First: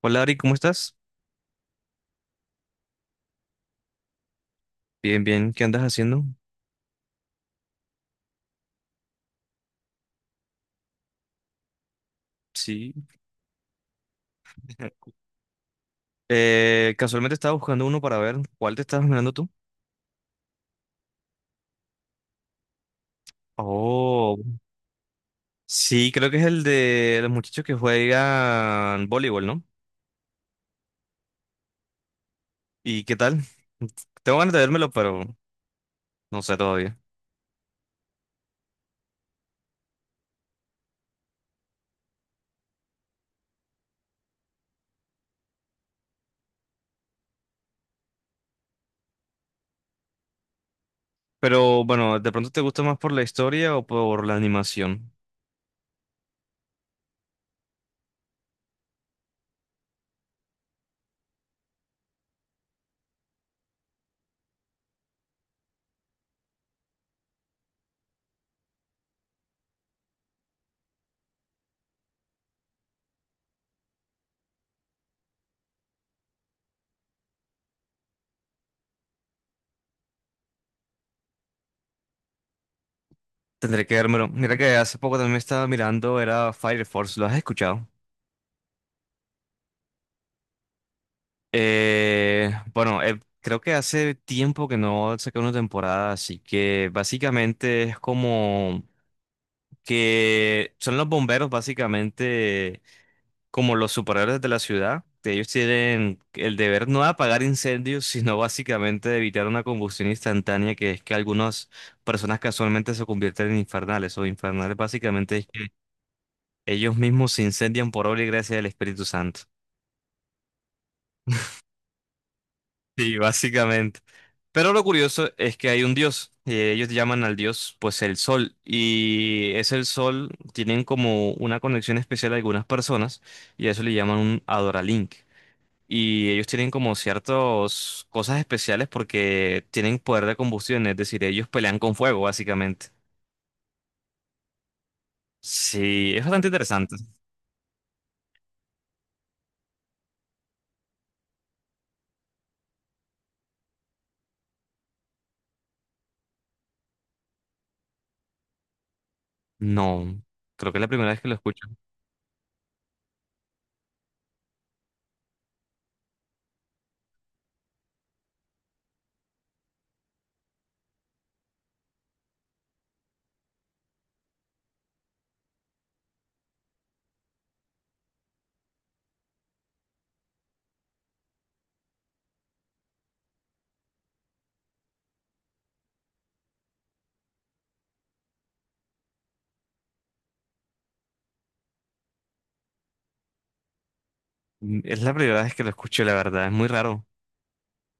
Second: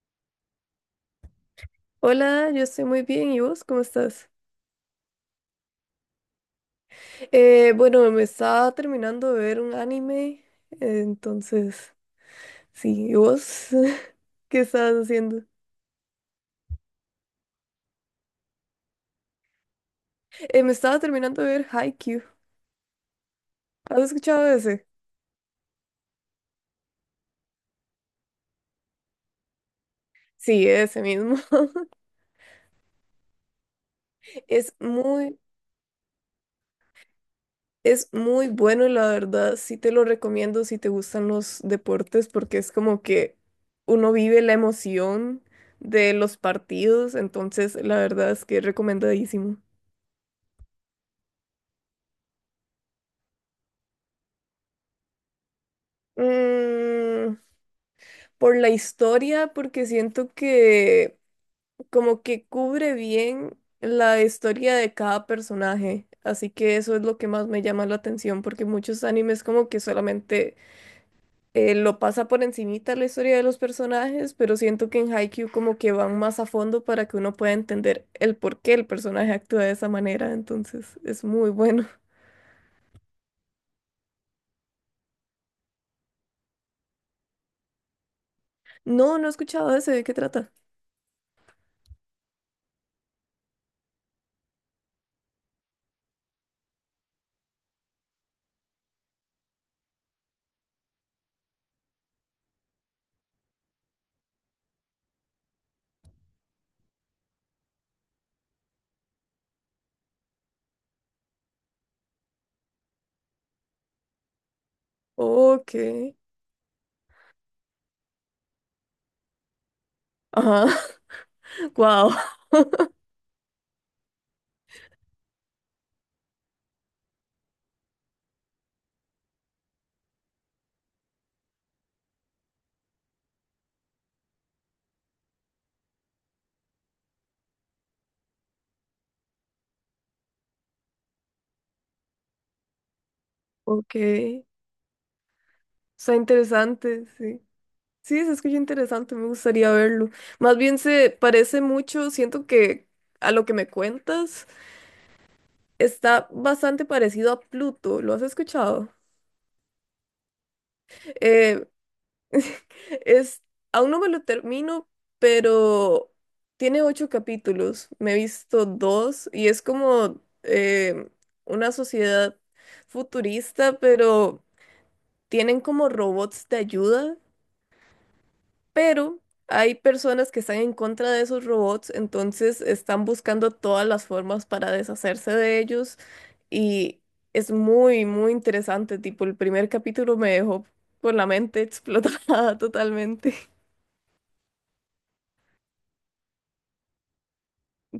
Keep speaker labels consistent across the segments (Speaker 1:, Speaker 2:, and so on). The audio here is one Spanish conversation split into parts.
Speaker 1: Hola Ari, ¿cómo estás?
Speaker 2: Hola, yo estoy muy bien. ¿Y vos cómo estás?
Speaker 1: Bien, bien, ¿qué andas haciendo?
Speaker 2: Bueno, Me estaba terminando de ver un anime, entonces,
Speaker 1: Sí.
Speaker 2: sí, ¿y vos qué estabas haciendo?
Speaker 1: Casualmente estaba buscando uno para ver cuál te estabas mirando tú.
Speaker 2: Me estaba terminando de ver Haikyuu. ¿Has
Speaker 1: Oh,
Speaker 2: escuchado de ese?
Speaker 1: sí, creo que es el de los muchachos que juegan voleibol, ¿no?
Speaker 2: Sí, ese mismo.
Speaker 1: ¿Y qué tal? Tengo ganas de
Speaker 2: Es
Speaker 1: vérmelo, pero
Speaker 2: muy,
Speaker 1: no sé todavía.
Speaker 2: es muy bueno, la verdad. Sí te lo recomiendo si te gustan los deportes, porque es como que uno vive la emoción de los partidos, entonces la verdad es que es recomendadísimo.
Speaker 1: Pero bueno, ¿de pronto te gusta más por la historia o por la animación?
Speaker 2: Mm, por la historia, porque siento que como que cubre bien la historia de cada personaje. Así que eso es lo que más me llama la atención, porque muchos animes como que solamente lo pasa por encimita la historia de los personajes, pero siento que en Haikyuu como que van más a fondo para que uno pueda entender el por qué el personaje actúa de esa manera, entonces es muy bueno.
Speaker 1: Tendré que vérmelo. Mira que hace poco también estaba mirando, era Fire Force, ¿lo has escuchado?
Speaker 2: No, no he escuchado ese, ¿de qué trata?
Speaker 1: Bueno, creo que hace tiempo que no saqué una temporada, así que básicamente es como que son los bomberos básicamente como los superhéroes de la ciudad, que ellos tienen el deber no de apagar incendios, sino básicamente de evitar una combustión instantánea, que es que algunas personas casualmente se convierten en infernales, o infernales básicamente es que
Speaker 2: Ok.
Speaker 1: ellos mismos se incendian por obra y gracia del Espíritu Santo.
Speaker 2: Ajá. Wow.
Speaker 1: Sí, básicamente. Pero lo curioso es que hay un dios. Ellos llaman al dios, pues, el sol. Y es el sol, tienen como una conexión especial a algunas personas y a eso le llaman un Adoralink. Y ellos tienen como ciertas cosas especiales porque tienen poder de combustión, es decir, ellos pelean con fuego, básicamente.
Speaker 2: Ok.
Speaker 1: Sí,
Speaker 2: Está
Speaker 1: es bastante interesante.
Speaker 2: interesante, sí. Sí, se escucha interesante, me gustaría verlo. Más bien se parece mucho, siento que a lo que me cuentas está bastante parecido a Pluto, ¿lo has escuchado?
Speaker 1: No, creo que es la primera vez que lo
Speaker 2: Eh,
Speaker 1: escucho.
Speaker 2: es, aún no me lo termino, pero tiene 8 capítulos, me he visto dos y es como una sociedad futurista, pero tienen como robots de ayuda pero hay personas que están en contra de esos robots, entonces están buscando todas las formas para deshacerse de ellos y es muy, muy interesante, tipo el primer capítulo me dejó con la mente explotada totalmente.
Speaker 1: Es la primera vez que lo escucho, la verdad, es muy raro.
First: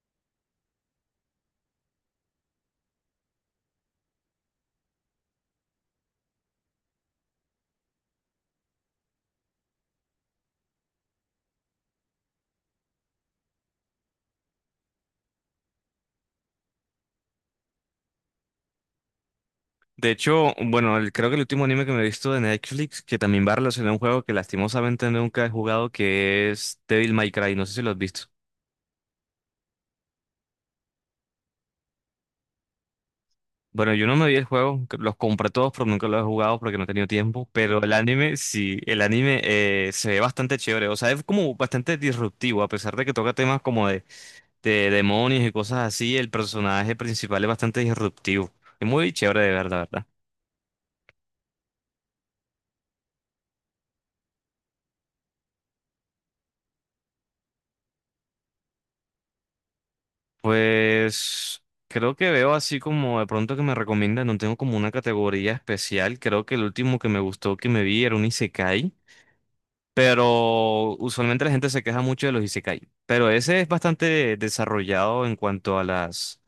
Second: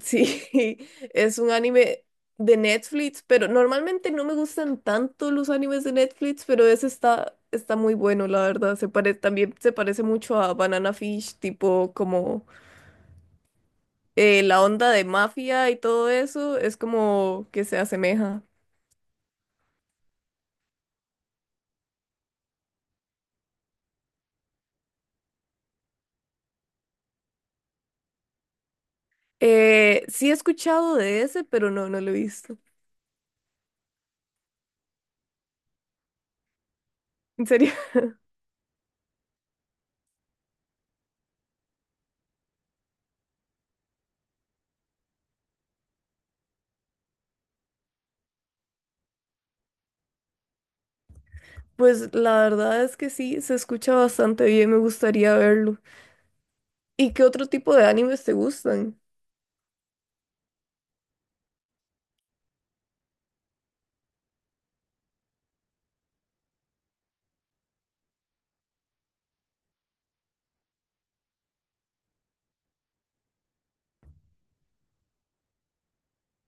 Speaker 2: Sí, es un anime de Netflix, pero normalmente no me gustan tanto los animes de Netflix, pero ese está, está muy bueno, la verdad. También se parece mucho a Banana Fish, tipo como la onda de mafia y todo eso es como que se asemeja.
Speaker 1: De hecho, bueno, creo que el último anime que me he visto de Netflix, que también va relacionado a un juego que lastimosamente nunca he jugado, que es Devil May Cry, no sé si lo has visto.
Speaker 2: Sí he escuchado de ese, pero no, no lo he visto.
Speaker 1: Bueno, yo no me vi el juego, que los compré todos, pero nunca los he jugado porque no he tenido
Speaker 2: ¿En
Speaker 1: tiempo,
Speaker 2: serio?
Speaker 1: pero el anime, sí, el anime se ve bastante chévere, o sea, es como bastante disruptivo, a pesar de que toca temas como de demonios y cosas así, el personaje principal es bastante disruptivo, es muy chévere de ver, la verdad.
Speaker 2: Pues la verdad es que sí, se escucha bastante bien, me gustaría verlo. ¿Y qué otro tipo de animes te gustan?
Speaker 1: Pues creo que veo así como de pronto que me recomiendan, no tengo como una categoría especial, creo que el último que me gustó que me vi era un isekai, pero usualmente la gente se queja mucho de los isekai, pero ese es bastante desarrollado en cuanto a las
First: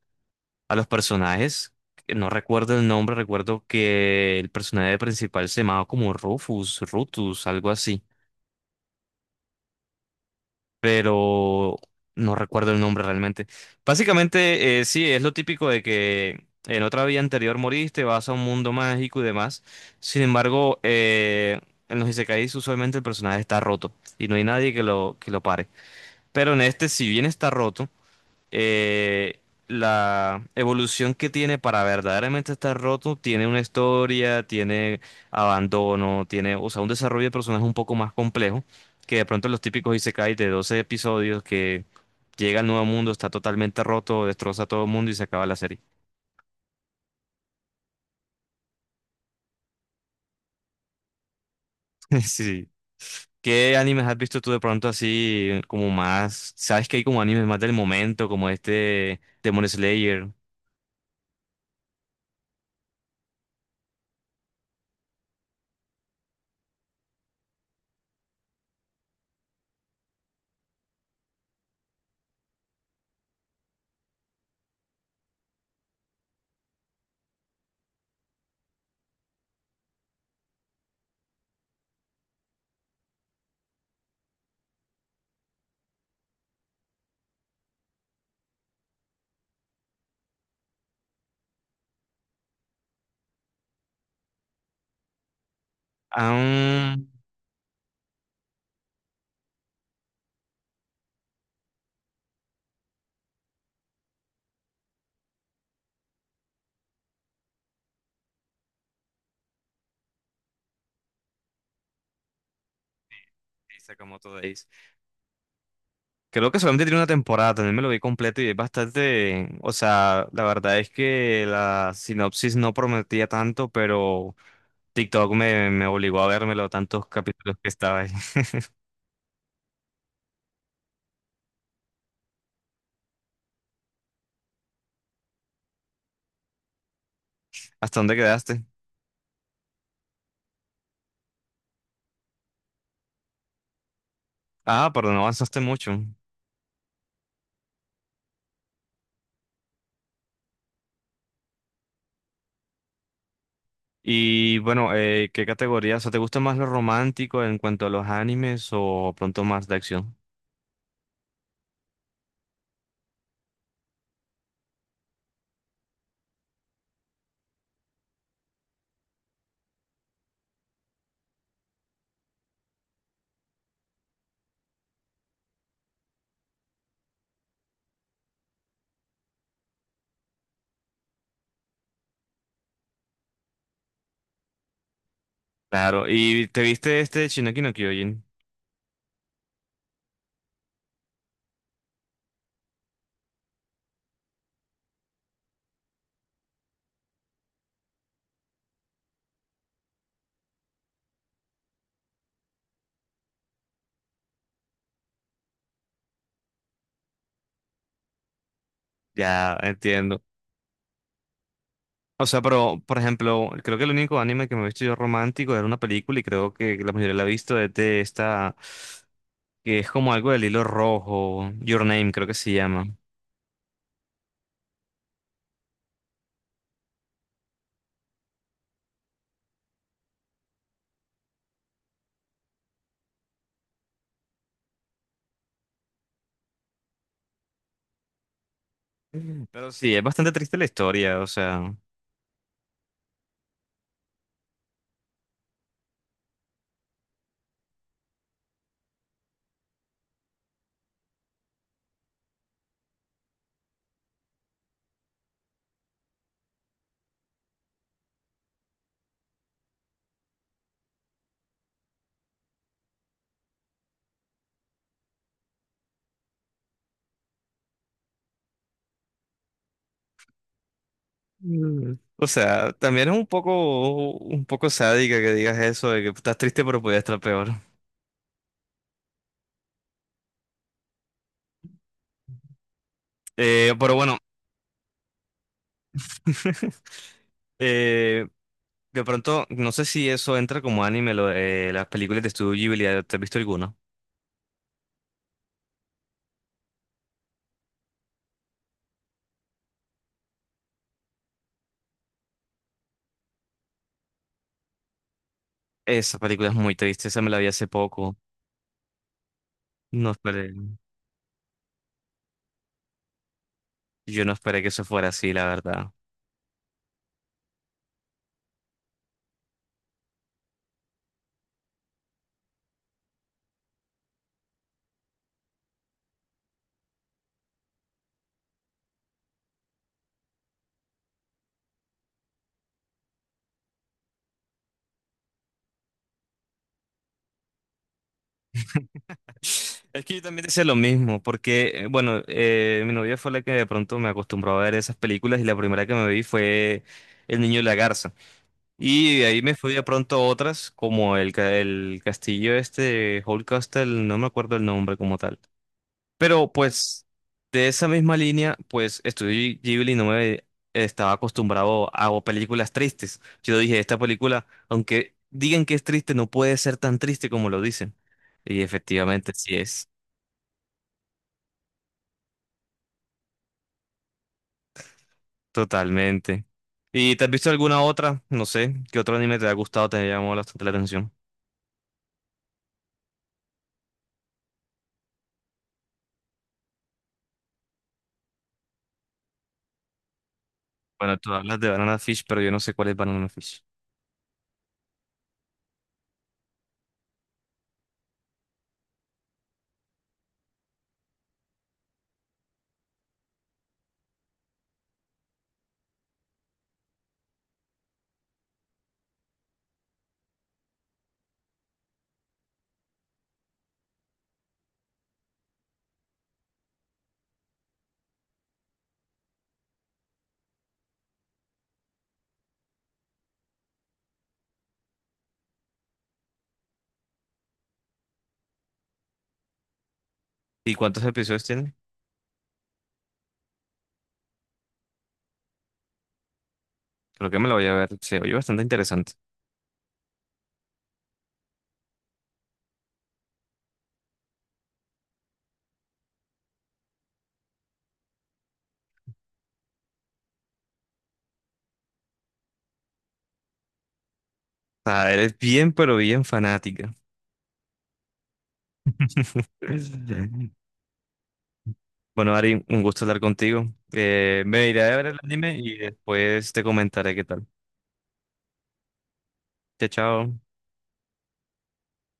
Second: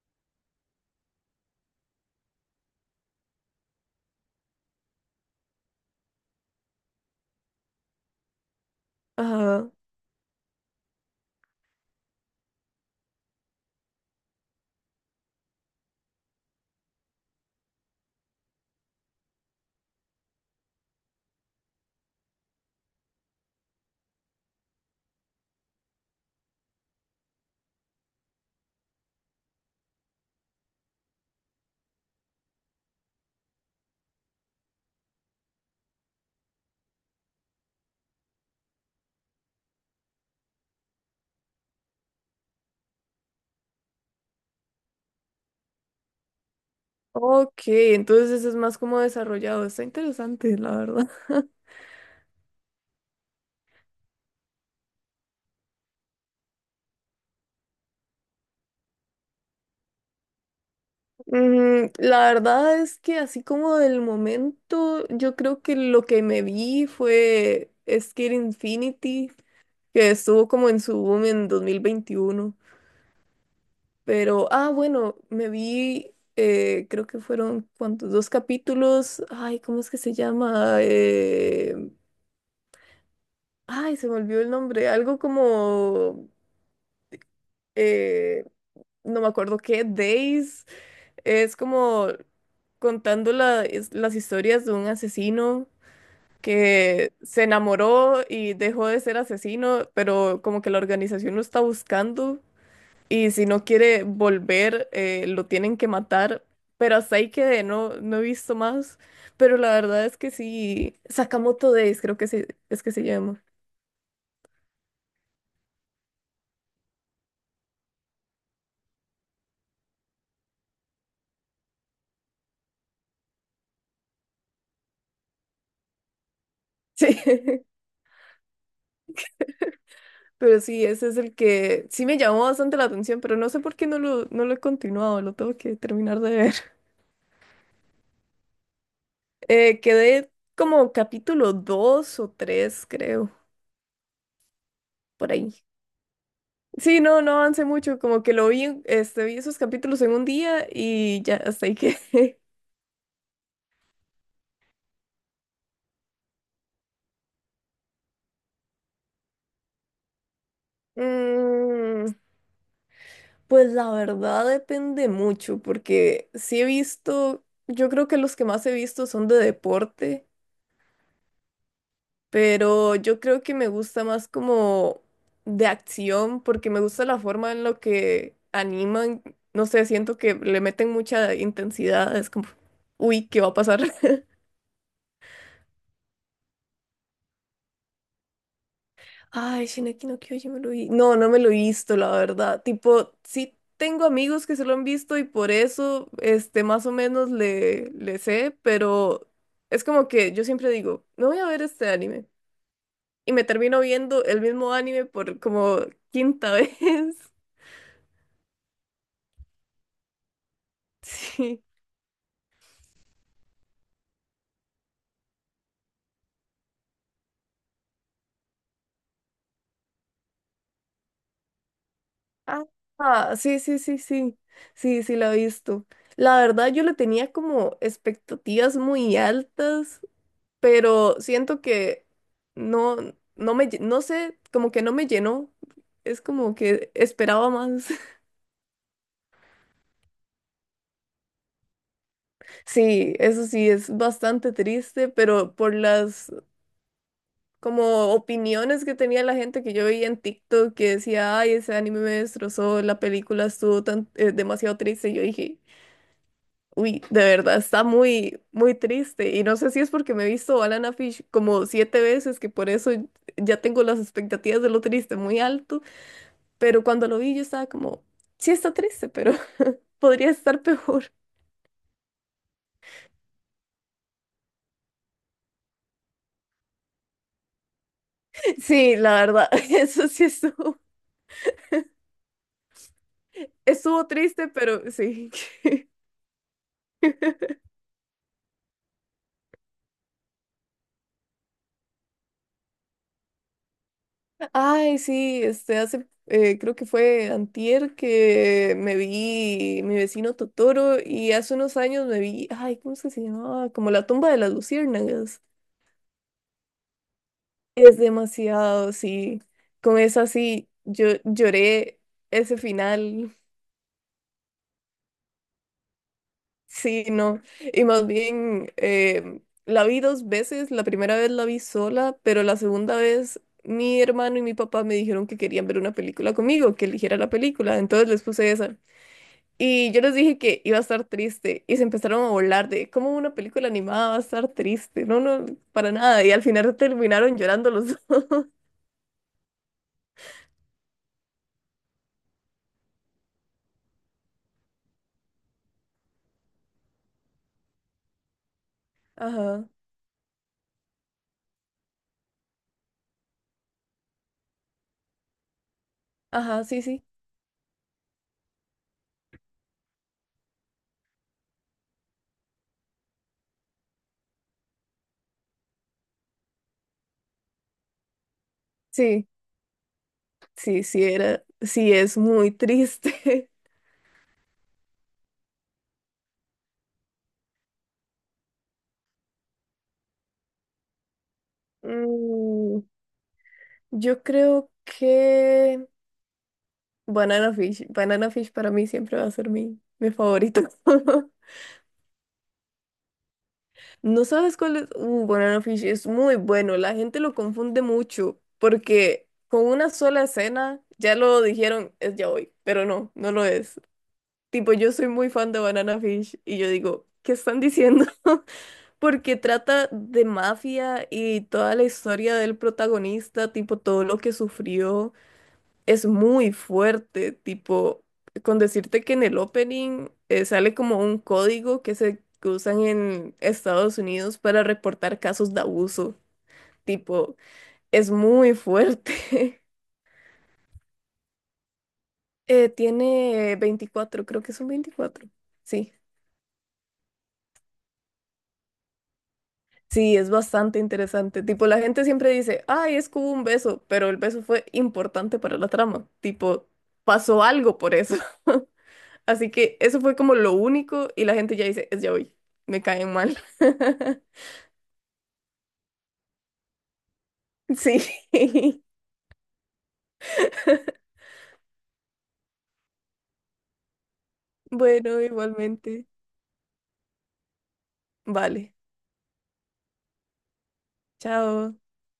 Speaker 1: a los personajes, que no recuerdo el nombre, recuerdo que el personaje principal se llamaba como Rufus, Rutus, algo así.
Speaker 2: Ajá.
Speaker 1: Pero no recuerdo el nombre realmente. Básicamente, sí, es lo típico de que en otra vida anterior moriste, vas a un mundo mágico y demás. Sin embargo, en los Isekais usualmente el personaje está roto y no hay nadie que lo pare. Pero en este, si bien está roto, eh, la evolución que tiene para verdaderamente estar roto tiene una historia, tiene abandono, tiene, o sea, un desarrollo de personaje un poco más complejo que de pronto los típicos isekai de 12 episodios que llega al nuevo mundo, está totalmente roto, destroza a todo el mundo y se acaba la serie.
Speaker 2: Ok, entonces es más como desarrollado. Está interesante, la verdad.
Speaker 1: Sí. ¿Qué animes has visto tú de pronto así como más? ¿Sabes que hay como animes más del momento, como este Demon Slayer?
Speaker 2: La verdad es que así como del momento, yo creo que lo que me vi fue Skate Infinity, que estuvo como en su boom en 2021. Pero, ah, bueno, me vi, creo que fueron, ¿cuántos? Dos capítulos. Ay, ¿cómo es que se llama? Se me olvidó el nombre. Algo como, eh, no me acuerdo qué, Days. Es como las historias de un asesino
Speaker 1: Ah, um,
Speaker 2: que se enamoró y dejó de ser asesino, pero como que la organización lo está buscando. Y si no quiere volver, lo tienen que matar. Pero hasta ahí quedé, no, no he visto más. Pero la verdad es que sí, Sakamoto Days creo que es que se llama.
Speaker 1: Sakamoto Days. Creo que solamente tiene una temporada, también me lo vi completo y es bastante, o sea, la verdad es que la sinopsis no prometía tanto, pero TikTok me obligó a vérmelo tantos
Speaker 2: Sí,
Speaker 1: capítulos que estaba ahí.
Speaker 2: pero sí, ese es el que sí me llamó bastante la atención, pero no sé por qué no lo he continuado, lo tengo que terminar de ver.
Speaker 1: ¿Hasta dónde quedaste?
Speaker 2: Quedé como capítulo 2 o 3 creo,
Speaker 1: Ah, perdón, no
Speaker 2: por
Speaker 1: avanzaste
Speaker 2: ahí.
Speaker 1: mucho.
Speaker 2: Sí, no, no avancé mucho, como que lo vi, vi esos capítulos en un día y ya hasta ahí quedé.
Speaker 1: Y bueno, ¿qué categoría? O sea, ¿te gusta más lo romántico en cuanto a los animes o pronto más de acción?
Speaker 2: Mm, pues la verdad depende mucho, porque sí he visto, yo creo que los que más he visto son de deporte, pero yo creo que me gusta más como de acción, porque me gusta la forma en la que animan, no sé, siento que le meten mucha intensidad, es como, uy, ¿qué va a pasar?
Speaker 1: Claro, ¿y te viste este Shingeki no Kyojin?
Speaker 2: Ay, Shingeki no Kyojin me lo vi. No, no me lo he visto, la verdad. Tipo, sí tengo amigos que se lo han visto y por eso, este, más o menos le sé, pero es como que yo siempre digo, no voy a ver este anime. Y me termino viendo el mismo anime por como quinta vez.
Speaker 1: Ya, entiendo.
Speaker 2: Sí.
Speaker 1: O sea, pero, por ejemplo, creo que el único anime que me he visto yo romántico era una película y creo que la mayoría la ha visto es de esta, que es como algo del hilo rojo, Your Name creo que se
Speaker 2: Ah,
Speaker 1: llama.
Speaker 2: ah, sí. Sí, sí, la he visto. La verdad, yo le tenía como expectativas muy altas pero siento que no, no sé, como que no me llenó. Es como que esperaba más.
Speaker 1: Mm. Pero sí, es bastante triste la historia, o sea.
Speaker 2: Sí, eso sí, es bastante triste, pero por las como opiniones que tenía la gente que yo veía en TikTok que decía, ay, ese anime me destrozó, la película estuvo tan, demasiado triste, yo dije, uy, de verdad, está muy, muy triste. Y no sé si es porque me he visto Banana Fish como 7 veces, que por eso ya tengo las expectativas de lo triste muy alto. Pero cuando lo vi yo estaba como, sí está triste, pero podría estar peor.
Speaker 1: Mm. O sea, también es un poco sádica que digas eso, de que estás triste pero podías estar peor.
Speaker 2: Sí, la verdad, eso sí estuvo,
Speaker 1: Pero
Speaker 2: estuvo
Speaker 1: bueno,
Speaker 2: triste, pero sí.
Speaker 1: eh, de pronto, no sé si eso entra como anime, lo de las películas de Estudio Ghibli, ¿te has visto alguna?
Speaker 2: Ay, sí, hace, creo que fue antier que me vi Mi Vecino Totoro y hace unos años me vi, ay, ¿cómo es que se llamaba? Como La Tumba de las Luciérnagas.
Speaker 1: Esa película es muy triste, esa me la vi hace
Speaker 2: Es
Speaker 1: poco.
Speaker 2: demasiado, sí. Con
Speaker 1: No
Speaker 2: esa
Speaker 1: esperé,
Speaker 2: sí, yo lloré ese final.
Speaker 1: yo no esperé que eso fuera así, la verdad.
Speaker 2: Sí, no. Y más bien, la vi dos veces. La primera vez la vi sola, pero la segunda vez mi hermano y mi papá me dijeron que querían ver una película conmigo, que eligiera la película. Entonces les puse esa. Y yo les dije que iba a estar triste y se empezaron a burlar de cómo una película animada va a estar triste. No, no, para nada. Y al final terminaron llorando los dos.
Speaker 1: Es que yo también decía lo mismo, porque, bueno, mi novia fue la que de pronto me acostumbró a ver esas películas y la primera que me vi fue El Niño y la Garza. Y de ahí me
Speaker 2: Ajá,
Speaker 1: fui de pronto a otras, como el castillo este, Hall Castle, no me acuerdo el nombre como tal. Pero
Speaker 2: ajá, sí, sí.
Speaker 1: pues de esa misma línea, pues Estudio Ghibli no me estaba acostumbrado a o películas tristes. Yo dije, esta película, aunque digan que es triste, no puede ser tan triste como lo dicen. Y
Speaker 2: Sí,
Speaker 1: efectivamente sí es,
Speaker 2: sí, sí, era, sí, es muy triste.
Speaker 1: totalmente. ¿Y te has visto alguna otra? No sé, ¿qué otro anime te ha gustado, te ha llamado bastante la atención?
Speaker 2: Mm, yo creo que... Banana Fish. Banana Fish para mí siempre va a ser mi favorito.
Speaker 1: Bueno, tú hablas de Banana Fish, pero yo no sé cuál es Banana Fish.
Speaker 2: ¿No sabes cuál es? Banana Fish es muy bueno. La gente lo confunde mucho porque con una sola escena ya lo dijeron, es ya hoy, pero no, no lo es. Tipo, yo soy muy fan de Banana Fish y yo digo, ¿qué están diciendo? Porque trata de mafia y toda la historia del protagonista, tipo todo lo que sufrió. Es muy fuerte, tipo, con decirte que en el opening sale como un código que se que usan en Estados Unidos para reportar casos de abuso, tipo, es muy fuerte.
Speaker 1: ¿Y cuántos episodios tiene?
Speaker 2: Tiene 24, creo que son 24. Sí,
Speaker 1: Creo que me lo voy a ver, se oye bastante interesante.
Speaker 2: sí, es bastante interesante. Tipo, la gente siempre dice, ay, es que hubo un beso, pero el beso fue importante para la trama, tipo, pasó algo por eso. Así que eso fue como lo único y la gente ya dice, es ya hoy, me caen mal.
Speaker 1: O sea, eres bien, pero bien fanática.
Speaker 2: Sí.
Speaker 1: Bueno, Ari, un gusto hablar contigo. Me iré a ver el
Speaker 2: Bueno,
Speaker 1: anime y
Speaker 2: igualmente.
Speaker 1: después te comentaré qué tal.
Speaker 2: Vale,
Speaker 1: Chao, chao.
Speaker 2: chao.